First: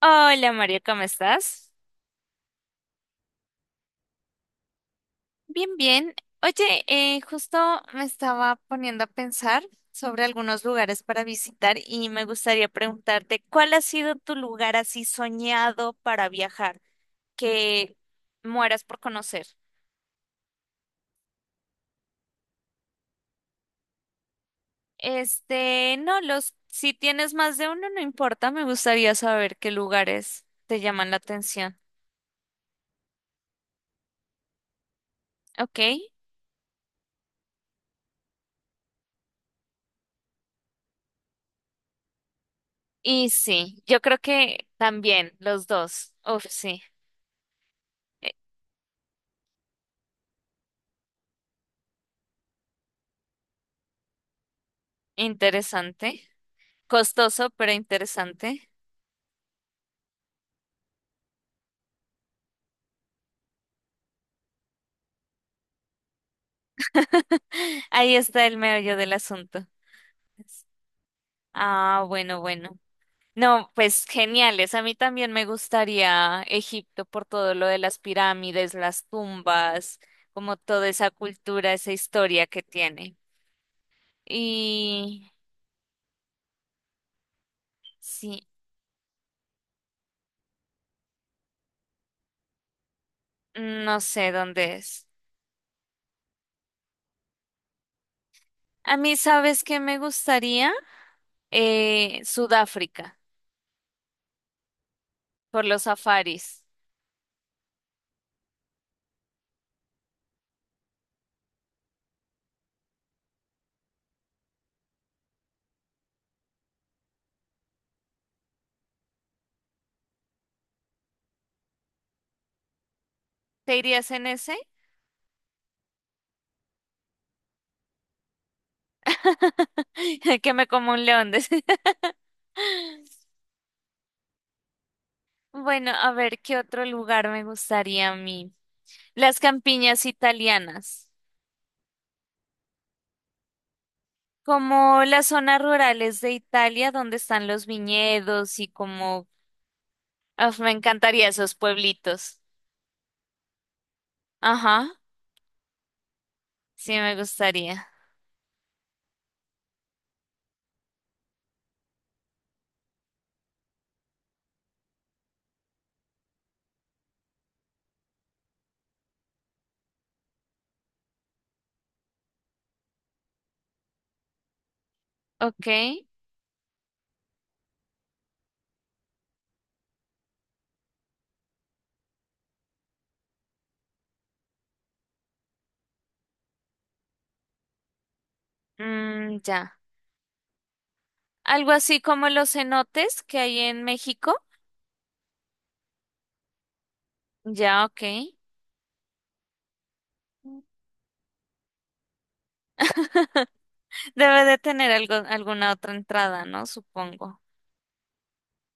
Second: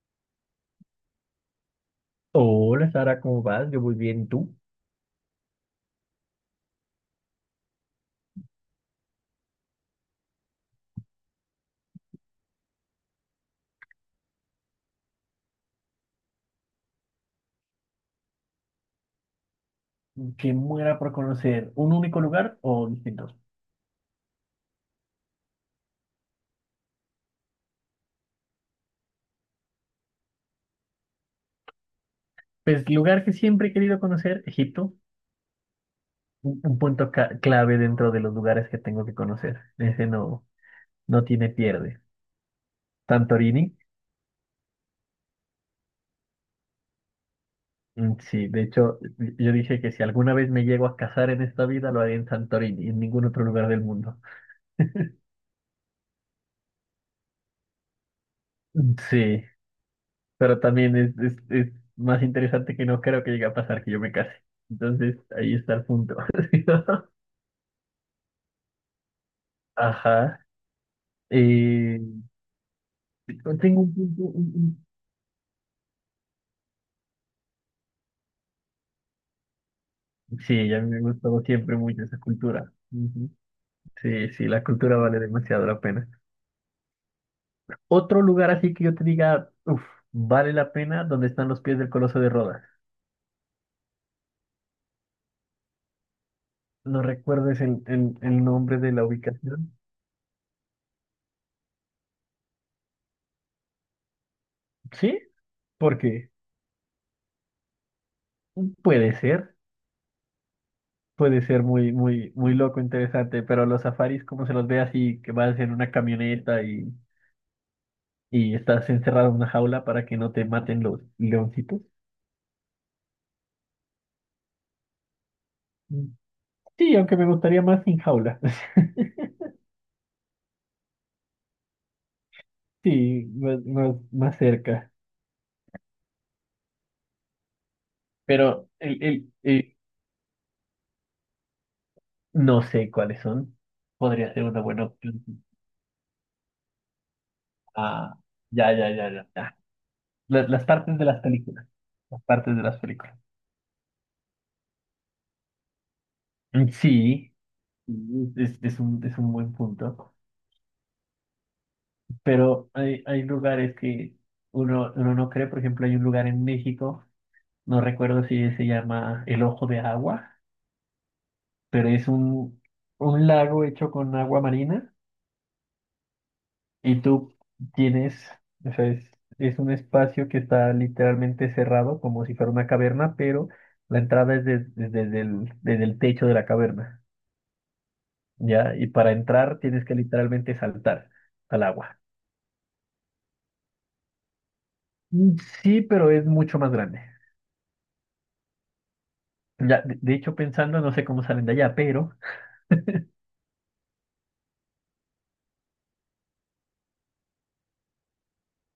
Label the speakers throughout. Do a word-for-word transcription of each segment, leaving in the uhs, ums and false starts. Speaker 1: Hola, María, ¿cómo estás?
Speaker 2: Hola, Sara, ¿cómo vas? Yo muy bien, ¿y tú?
Speaker 1: Bien, bien. Oye, eh, justo me estaba poniendo a pensar sobre algunos lugares para visitar y me gustaría preguntarte, ¿cuál ha sido tu lugar así soñado para viajar que mueras por conocer?
Speaker 2: ¿Qué muera por conocer un único lugar o distintos?
Speaker 1: Este, no, los, si tienes más de uno, no importa, me gustaría saber qué lugares te llaman la atención.
Speaker 2: Pues lugar que siempre he querido conocer, Egipto,
Speaker 1: Ok.
Speaker 2: un, un punto ca- clave dentro de los lugares que tengo que conocer. Ese no, no tiene pierde.
Speaker 1: Y
Speaker 2: Santorini,
Speaker 1: sí, yo creo que también los dos. Uf, sí.
Speaker 2: mm,
Speaker 1: Eh,
Speaker 2: sí, de hecho yo dije que si alguna vez me llego a casar en esta vida lo haré en Santorini, en ningún otro lugar del mundo.
Speaker 1: Interesante. Costoso, pero interesante.
Speaker 2: Mm, sí, pero también es, es, es más interesante que no creo que llegue a pasar que yo me case. Entonces ahí está el punto.
Speaker 1: Ahí está el meollo del asunto.
Speaker 2: Ajá. Eh,
Speaker 1: Ah, bueno, bueno. No,
Speaker 2: tengo un
Speaker 1: pues
Speaker 2: punto.
Speaker 1: geniales.
Speaker 2: un-
Speaker 1: A mí también me gustaría Egipto por todo lo de las pirámides, las tumbas,
Speaker 2: un- Sí,
Speaker 1: como
Speaker 2: a
Speaker 1: toda
Speaker 2: mí me ha
Speaker 1: esa
Speaker 2: gustado
Speaker 1: cultura,
Speaker 2: siempre
Speaker 1: esa
Speaker 2: mucho esa
Speaker 1: historia que
Speaker 2: cultura.
Speaker 1: tiene.
Speaker 2: Ujú. Sí, sí, la cultura vale
Speaker 1: Y
Speaker 2: demasiado la pena. Otro
Speaker 1: sí,
Speaker 2: lugar así que yo te diga, uff, vale la pena, donde están los pies del Coloso de Rodas.
Speaker 1: no sé dónde es.
Speaker 2: ¿No recuerdes el, el, el nombre de
Speaker 1: A
Speaker 2: la
Speaker 1: mí, ¿sabes
Speaker 2: ubicación?
Speaker 1: qué me gustaría? Eh, Sudáfrica,
Speaker 2: Sí,
Speaker 1: por los
Speaker 2: porque
Speaker 1: safaris.
Speaker 2: puede ser, puede ser muy, muy, muy loco, interesante, pero los safaris, como se los ve así, que vas en una camioneta y, y estás encerrado en una jaula para que no te maten los leoncitos.
Speaker 1: ¿Te irías en ese?
Speaker 2: Sí, aunque me gustaría más sin jaula.
Speaker 1: Que me como un león, decía.
Speaker 2: Sí, más, más, más cerca.
Speaker 1: Bueno, a ver, ¿qué otro lugar me gustaría a mí?
Speaker 2: Pero el, el,
Speaker 1: Las
Speaker 2: el-
Speaker 1: campiñas italianas,
Speaker 2: no sé cuáles son. Podría ser una buena
Speaker 1: como
Speaker 2: opción.
Speaker 1: las zonas rurales de Italia donde están los
Speaker 2: Ah,
Speaker 1: viñedos y
Speaker 2: ya, ya, ya,
Speaker 1: como...
Speaker 2: ya, ya. La-
Speaker 1: Uf,
Speaker 2: las
Speaker 1: me
Speaker 2: partes de las
Speaker 1: encantaría esos
Speaker 2: películas. Las
Speaker 1: pueblitos.
Speaker 2: partes de las películas.
Speaker 1: Ajá,
Speaker 2: Mm,
Speaker 1: sí me
Speaker 2: sí,
Speaker 1: gustaría.
Speaker 2: mm, es, es un, es un buen punto. Pero hay, hay lugares que uno, uno no cree. Por ejemplo, hay un lugar en México, no recuerdo si se llama El Ojo de Agua, pero es un, un lago hecho con agua marina.
Speaker 1: Ok,
Speaker 2: Y tú tienes, o sea, es, es un espacio que está literalmente cerrado, como si fuera una caverna, pero la entrada es des- desde, el, desde el techo de la caverna, ¿ya? Y para
Speaker 1: mm,
Speaker 2: entrar
Speaker 1: ya.
Speaker 2: tienes que literalmente saltar al
Speaker 1: Algo
Speaker 2: agua.
Speaker 1: así como los cenotes que hay en México.
Speaker 2: Mm, sí, pero es mucho más grande.
Speaker 1: Ya, ok.
Speaker 2: Ya, de, de hecho, pensando, no sé cómo salen de allá, pero
Speaker 1: Debe de tener algo, alguna otra entrada, ¿no? Supongo.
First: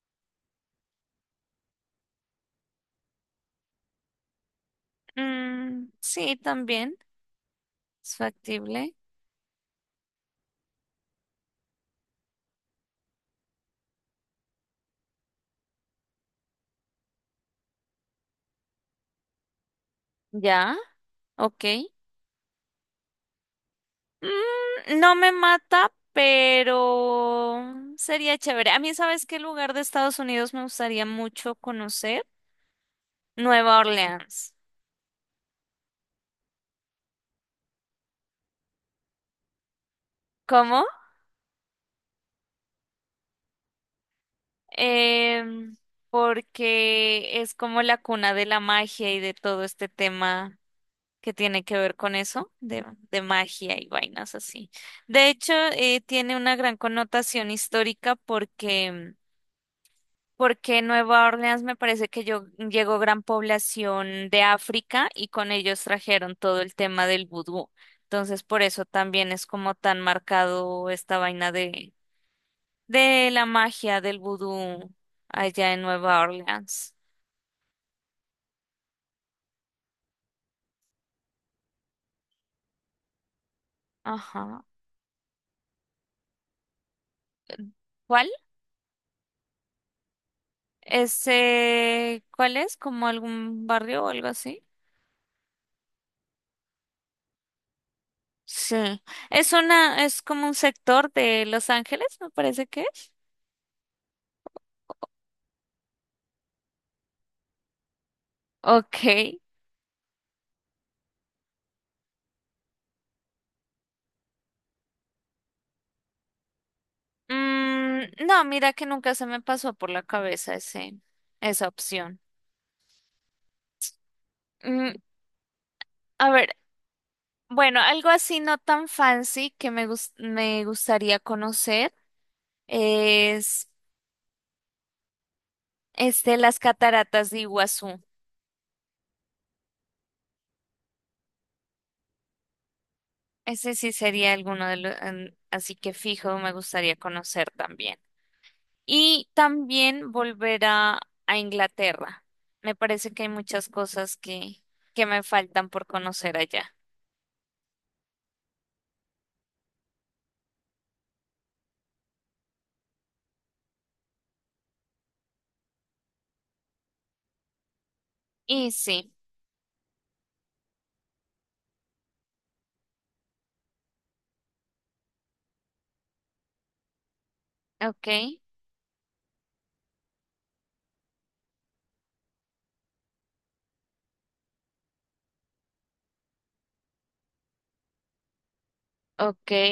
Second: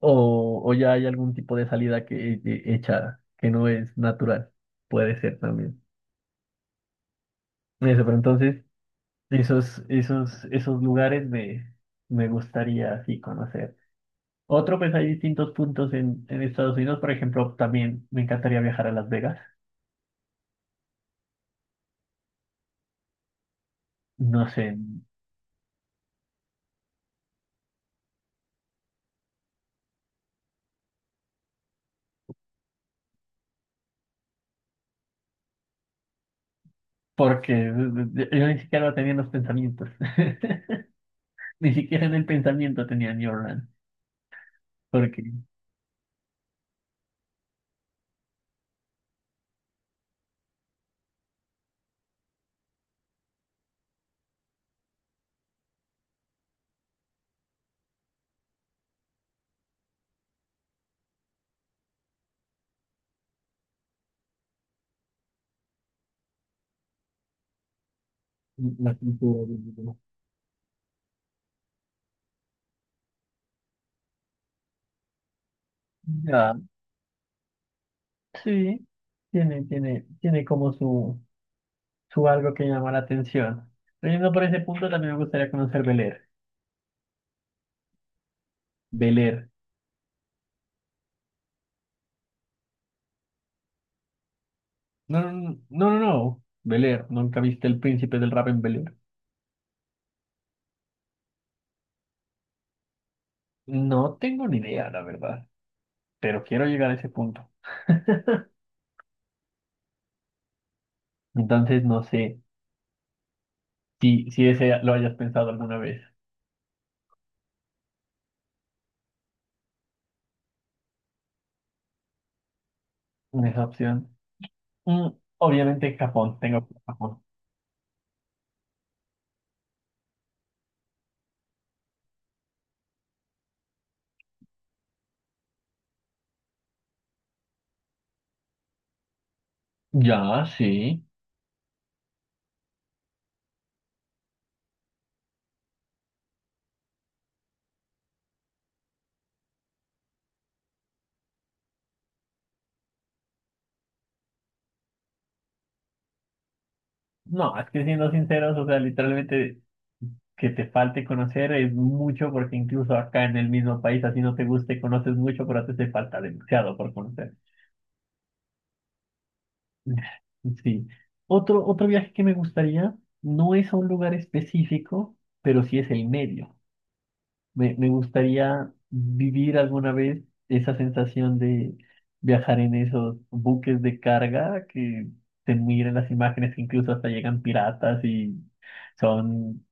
Speaker 2: o, o ya hay algún tipo de salida que, que hecha que no es natural. Puede ser también.
Speaker 1: Mm, sí, también
Speaker 2: Eso, pero
Speaker 1: es
Speaker 2: entonces.
Speaker 1: factible.
Speaker 2: Esos, esos, esos lugares me, me gustaría así conocer. Otro, pues hay distintos puntos en, en Estados Unidos. Por ejemplo, también me encantaría viajar a Las Vegas.
Speaker 1: Ya, ok.
Speaker 2: No sé,
Speaker 1: Mm, no me mata, pero sería chévere. A mí, ¿sabes qué lugar de Estados Unidos me gustaría mucho conocer? Nueva Orleans.
Speaker 2: porque eh, eh, yo ni siquiera tenía en los pensamientos.
Speaker 1: ¿Cómo?
Speaker 2: Ni siquiera en el pensamiento tenía New Orleans. Porque
Speaker 1: Em, Porque es como la cuna de la magia y de todo este tema que tiene que ver con eso, de, de magia y vainas así. De hecho, eh, tiene una gran connotación histórica porque porque Nueva Orleans, me parece que yo, llegó gran población de África y con ellos trajeron todo el tema del vudú. Entonces, por eso
Speaker 2: la
Speaker 1: también es
Speaker 2: cultura.
Speaker 1: como
Speaker 2: de-
Speaker 1: tan marcado esta vaina de, de la magia del vudú allá en Nueva
Speaker 2: Ya,
Speaker 1: Orleans.
Speaker 2: sí, tiene, tiene, tiene como su, su algo que llama la atención. Pero yendo por ese
Speaker 1: Ajá.
Speaker 2: punto, también me gustaría conocer Bel Air.
Speaker 1: ¿Cuál?
Speaker 2: Bel Air.
Speaker 1: Ese, ¿cuál es? ¿Como algún barrio o algo así?
Speaker 2: No, no, no, no, no, no. Bel-Air, ¿nunca viste El Príncipe del Rap en
Speaker 1: Sí.
Speaker 2: Bel-Air?
Speaker 1: Es una, es como un sector de Los Ángeles, me parece que es.
Speaker 2: No tengo ni idea, la verdad, pero quiero llegar a ese punto.
Speaker 1: Ok.
Speaker 2: Entonces, no sé si, si ese lo hayas pensado alguna vez,
Speaker 1: Mm, no, mira que nunca se me pasó por la cabeza ese, esa opción.
Speaker 2: esa opción.
Speaker 1: Mm,
Speaker 2: Mm, obviamente
Speaker 1: a
Speaker 2: Japón,
Speaker 1: ver,
Speaker 2: tengo que- Japón.
Speaker 1: bueno, algo así no tan fancy que me gus- me gustaría conocer es este, las cataratas de Iguazú.
Speaker 2: Ya, sí.
Speaker 1: Ese sí sería alguno de los, así que fijo, me gustaría conocer también. Y también volver a, a Inglaterra. Me parece que hay muchas cosas que, que me faltan por conocer allá.
Speaker 2: No, es que siendo sinceros, o sea, literalmente que te falte conocer es mucho porque incluso acá en el mismo país, así no te guste, conoces mucho, pero te hace falta demasiado por conocer.
Speaker 1: Y sí,
Speaker 2: Sí. Otro, otro viaje que me gustaría no es a un lugar específico, pero sí es el medio. Me, me
Speaker 1: ok.
Speaker 2: gustaría vivir alguna vez esa sensación de viajar en esos buques de carga que se miran las imágenes, que incluso hasta llegan piratas y
Speaker 1: Ok.
Speaker 2: son,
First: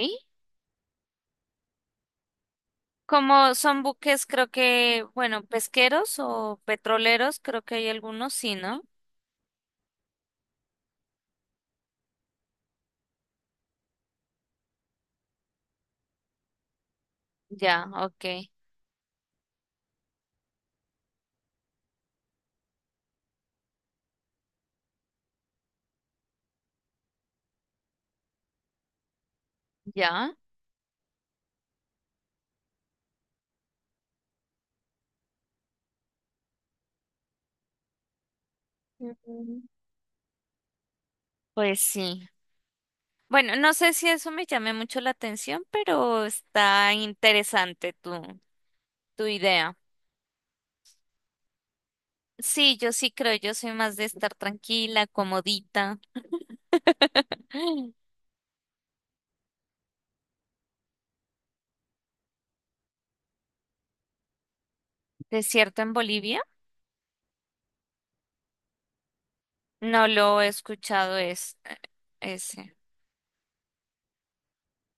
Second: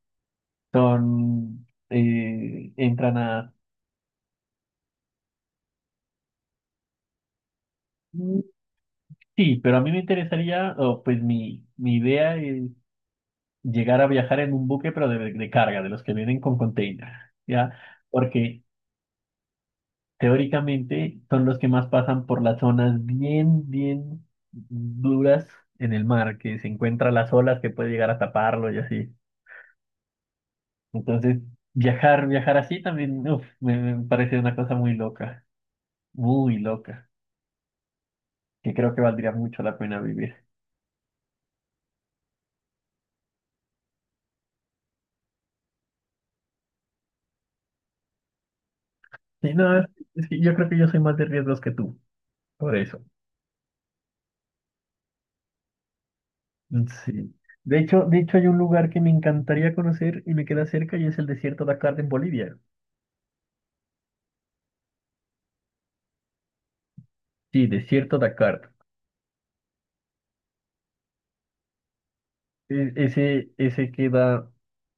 Speaker 2: son, eh, entran a...
Speaker 1: Como son buques, creo que, bueno, pesqueros o petroleros, creo que hay algunos,
Speaker 2: Mm,
Speaker 1: sí, ¿no?
Speaker 2: sí, pero a mí me interesaría, o pues mi, mi idea es llegar a viajar en un buque, pero de, de carga, de los que vienen con container, ¿ya?
Speaker 1: Ya, ok,
Speaker 2: Porque teóricamente son los que más pasan por las zonas bien, bien duras en el mar, que se encuentran las olas que puede llegar a taparlo y así.
Speaker 1: ya.
Speaker 2: Entonces, viajar, viajar así también, uf, me, me parece una cosa muy loca, muy loca, que creo que valdría mucho
Speaker 1: Mm.
Speaker 2: la pena vivir.
Speaker 1: Pues sí. Bueno, no sé si eso me llame mucho la atención, pero está interesante tu, tu
Speaker 2: Sí,
Speaker 1: idea.
Speaker 2: no, es- es que yo creo que yo soy más de riesgos que tú,
Speaker 1: Sí,
Speaker 2: por
Speaker 1: yo
Speaker 2: eso.
Speaker 1: sí creo, yo soy más de estar tranquila, comodita.
Speaker 2: Sí. De hecho, de hecho, hay un lugar que me encantaría conocer y me queda cerca y es el desierto Dakar en Bolivia.
Speaker 1: ¿Desierto en Bolivia?
Speaker 2: Sí, desierto Dakar.
Speaker 1: No lo he escuchado es, eh, ese.
Speaker 2: E- ese, ese queda,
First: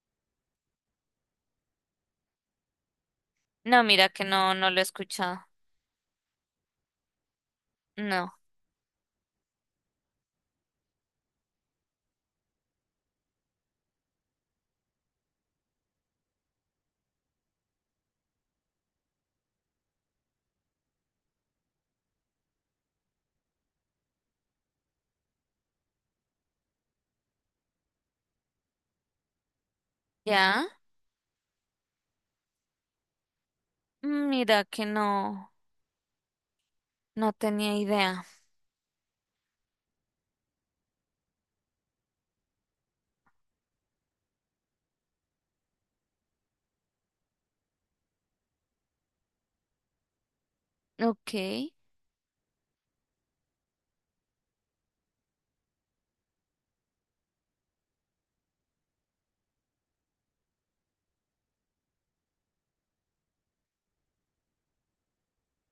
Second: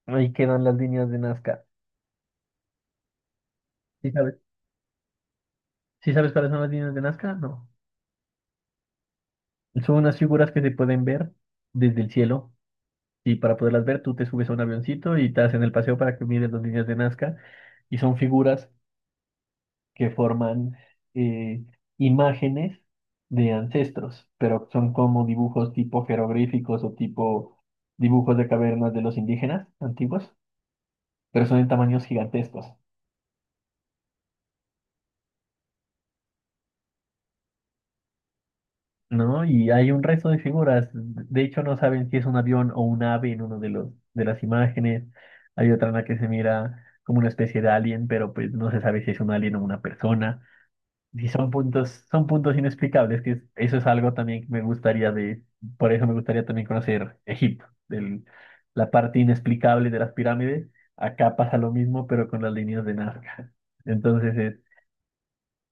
Speaker 2: ahí quedan las líneas de Nazca.
Speaker 1: No, mira
Speaker 2: ¿Sí
Speaker 1: que
Speaker 2: sabes?
Speaker 1: no, no lo he escuchado.
Speaker 2: ¿Sí sabes cuáles son las líneas de Nazca? No.
Speaker 1: No.
Speaker 2: Son unas figuras que se pueden ver desde el cielo. Y para poderlas ver, tú te subes a un avioncito y te hacen el paseo para que mires las líneas de Nazca. Y son figuras que forman eh, imágenes de ancestros, pero son como dibujos tipo jeroglíficos o tipo dibujos de cavernas de los indígenas antiguos,
Speaker 1: ¿Ya?
Speaker 2: pero son en tamaños gigantescos,
Speaker 1: Mm, mira que no, no tenía idea.
Speaker 2: ¿no? Y hay un resto de figuras. De hecho, no saben si es un avión o un ave en uno de los de las imágenes. Hay otra en la que se mira como una especie de alien, pero pues no se sabe si es un alien o una persona. Sí,
Speaker 1: Ok,
Speaker 2: son puntos, son puntos inexplicables, que es- eso es algo también que me gustaría de, por eso me gustaría también conocer Egipto, del- la parte inexplicable de las pirámides. Acá pasa lo mismo, pero con las líneas de Nazca. Entonces es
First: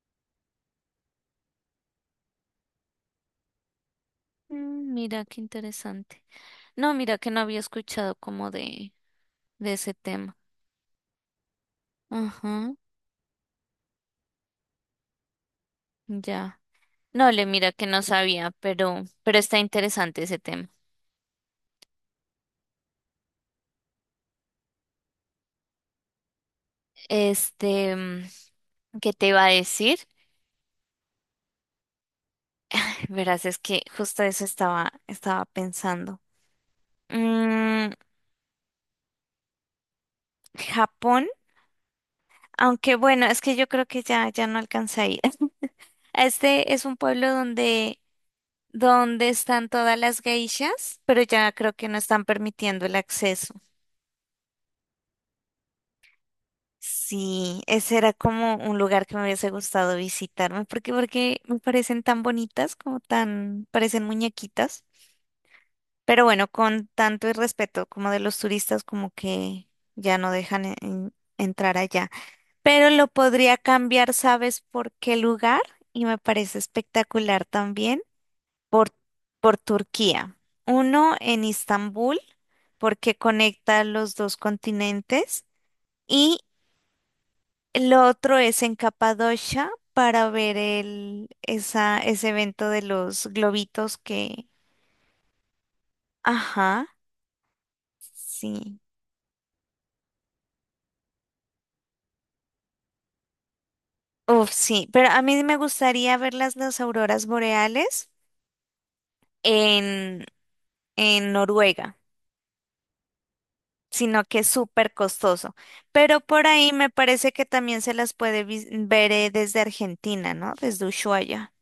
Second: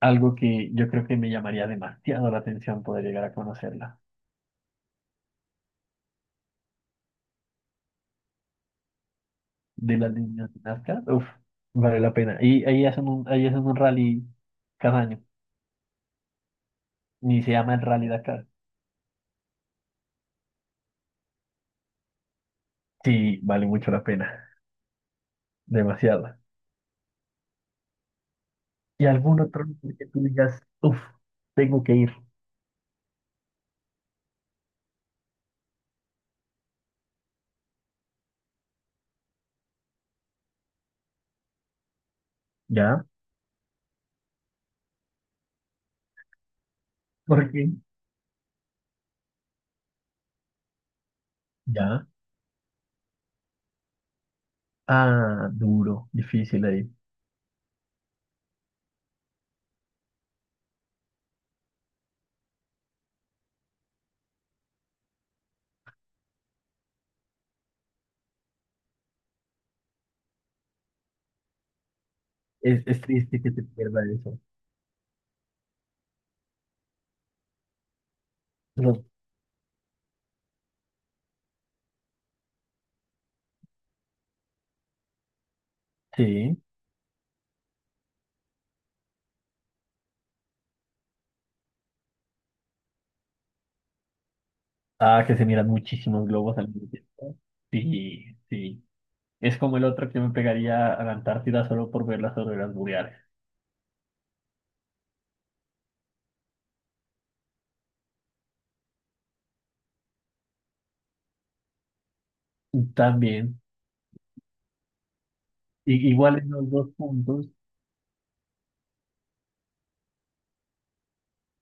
Speaker 2: algo que yo creo que me llamaría demasiado la atención poder llegar a conocerla.
Speaker 1: mm, mira qué interesante. No, mira que no había escuchado como de, de ese
Speaker 2: De las
Speaker 1: tema.
Speaker 2: líneas de Nazca, uff, vale la pena. Y
Speaker 1: Ajá,
Speaker 2: ahí hacen un, ahí hacen un rally cada año,
Speaker 1: ya. No,
Speaker 2: ni
Speaker 1: le
Speaker 2: se
Speaker 1: mira
Speaker 2: llama el
Speaker 1: que no
Speaker 2: Rally Dakar.
Speaker 1: sabía, pero, pero está interesante ese tema.
Speaker 2: Sí, vale mucho la pena, demasiado.
Speaker 1: Este, mm,
Speaker 2: Y
Speaker 1: ¿qué te
Speaker 2: algún
Speaker 1: iba a
Speaker 2: otro lugar
Speaker 1: decir?
Speaker 2: que tú digas, uff, tengo que ir.
Speaker 1: Verás, es que justo eso estaba, estaba pensando. Mm, Japón, aunque
Speaker 2: Ya,
Speaker 1: bueno, es que yo creo que ya, ya no alcanza a ir. Este es un pueblo
Speaker 2: porque,
Speaker 1: donde donde están todas las geishas, pero ya creo que no
Speaker 2: ya.
Speaker 1: están permitiendo el acceso.
Speaker 2: Ah, duro, difícil ahí.
Speaker 1: Sí, ese era como un lugar que me hubiese gustado visitarme, porque porque me parecen tan bonitas, como tan, parecen muñequitas, pero bueno, con tanto irrespeto como de los turistas, como que ya no dejan en- en- entrar allá.
Speaker 2: Es,
Speaker 1: Pero
Speaker 2: es
Speaker 1: lo
Speaker 2: triste que
Speaker 1: podría
Speaker 2: te pierda
Speaker 1: cambiar,
Speaker 2: eso.
Speaker 1: ¿sabes por qué lugar? Y me parece espectacular también. por,
Speaker 2: No,
Speaker 1: por Turquía, uno en Istambul, porque conecta los dos continentes, y
Speaker 2: sí.
Speaker 1: el otro es en Capadocia para ver el, esa, ese evento de los globitos que...
Speaker 2: Ah, que se miran muchísimos globos al
Speaker 1: Ajá,
Speaker 2: mismo tiempo. Sí,
Speaker 1: sí.
Speaker 2: sí. Es como el otro que me pegaría a la Antártida solo por ver las auroras boreales.
Speaker 1: Uf, sí, pero a mí me gustaría ver las, las auroras boreales en, en Noruega,
Speaker 2: También.
Speaker 1: sino que es súper costoso.
Speaker 2: I-
Speaker 1: Pero
Speaker 2: igual
Speaker 1: por
Speaker 2: en los
Speaker 1: ahí
Speaker 2: dos
Speaker 1: me parece que
Speaker 2: puntos,
Speaker 1: también se las puede vis- ver, eh, desde Argentina, ¿no? Desde Ushuaia.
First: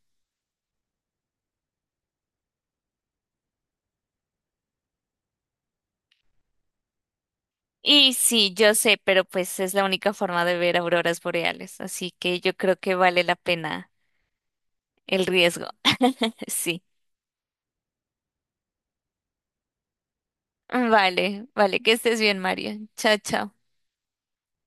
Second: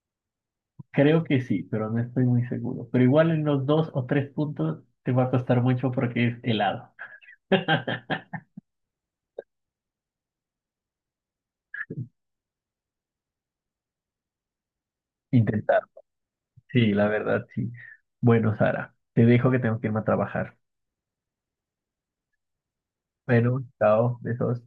Speaker 2: creo que sí, pero no estoy muy seguro. Pero igual en los dos o tres puntos te va a costar mucho porque es helado.
Speaker 1: Y sí, yo sé, pero pues es la única forma de ver auroras boreales, así que yo creo que vale la pena el riesgo.
Speaker 2: Intentar
Speaker 1: Sí.
Speaker 2: sí, la verdad, sí. Bueno, Sara, te dejo que tengo que irme a trabajar.
Speaker 1: Vale, vale, que estés bien, María. Chao, chao.
Speaker 2: Bueno, chao, besos.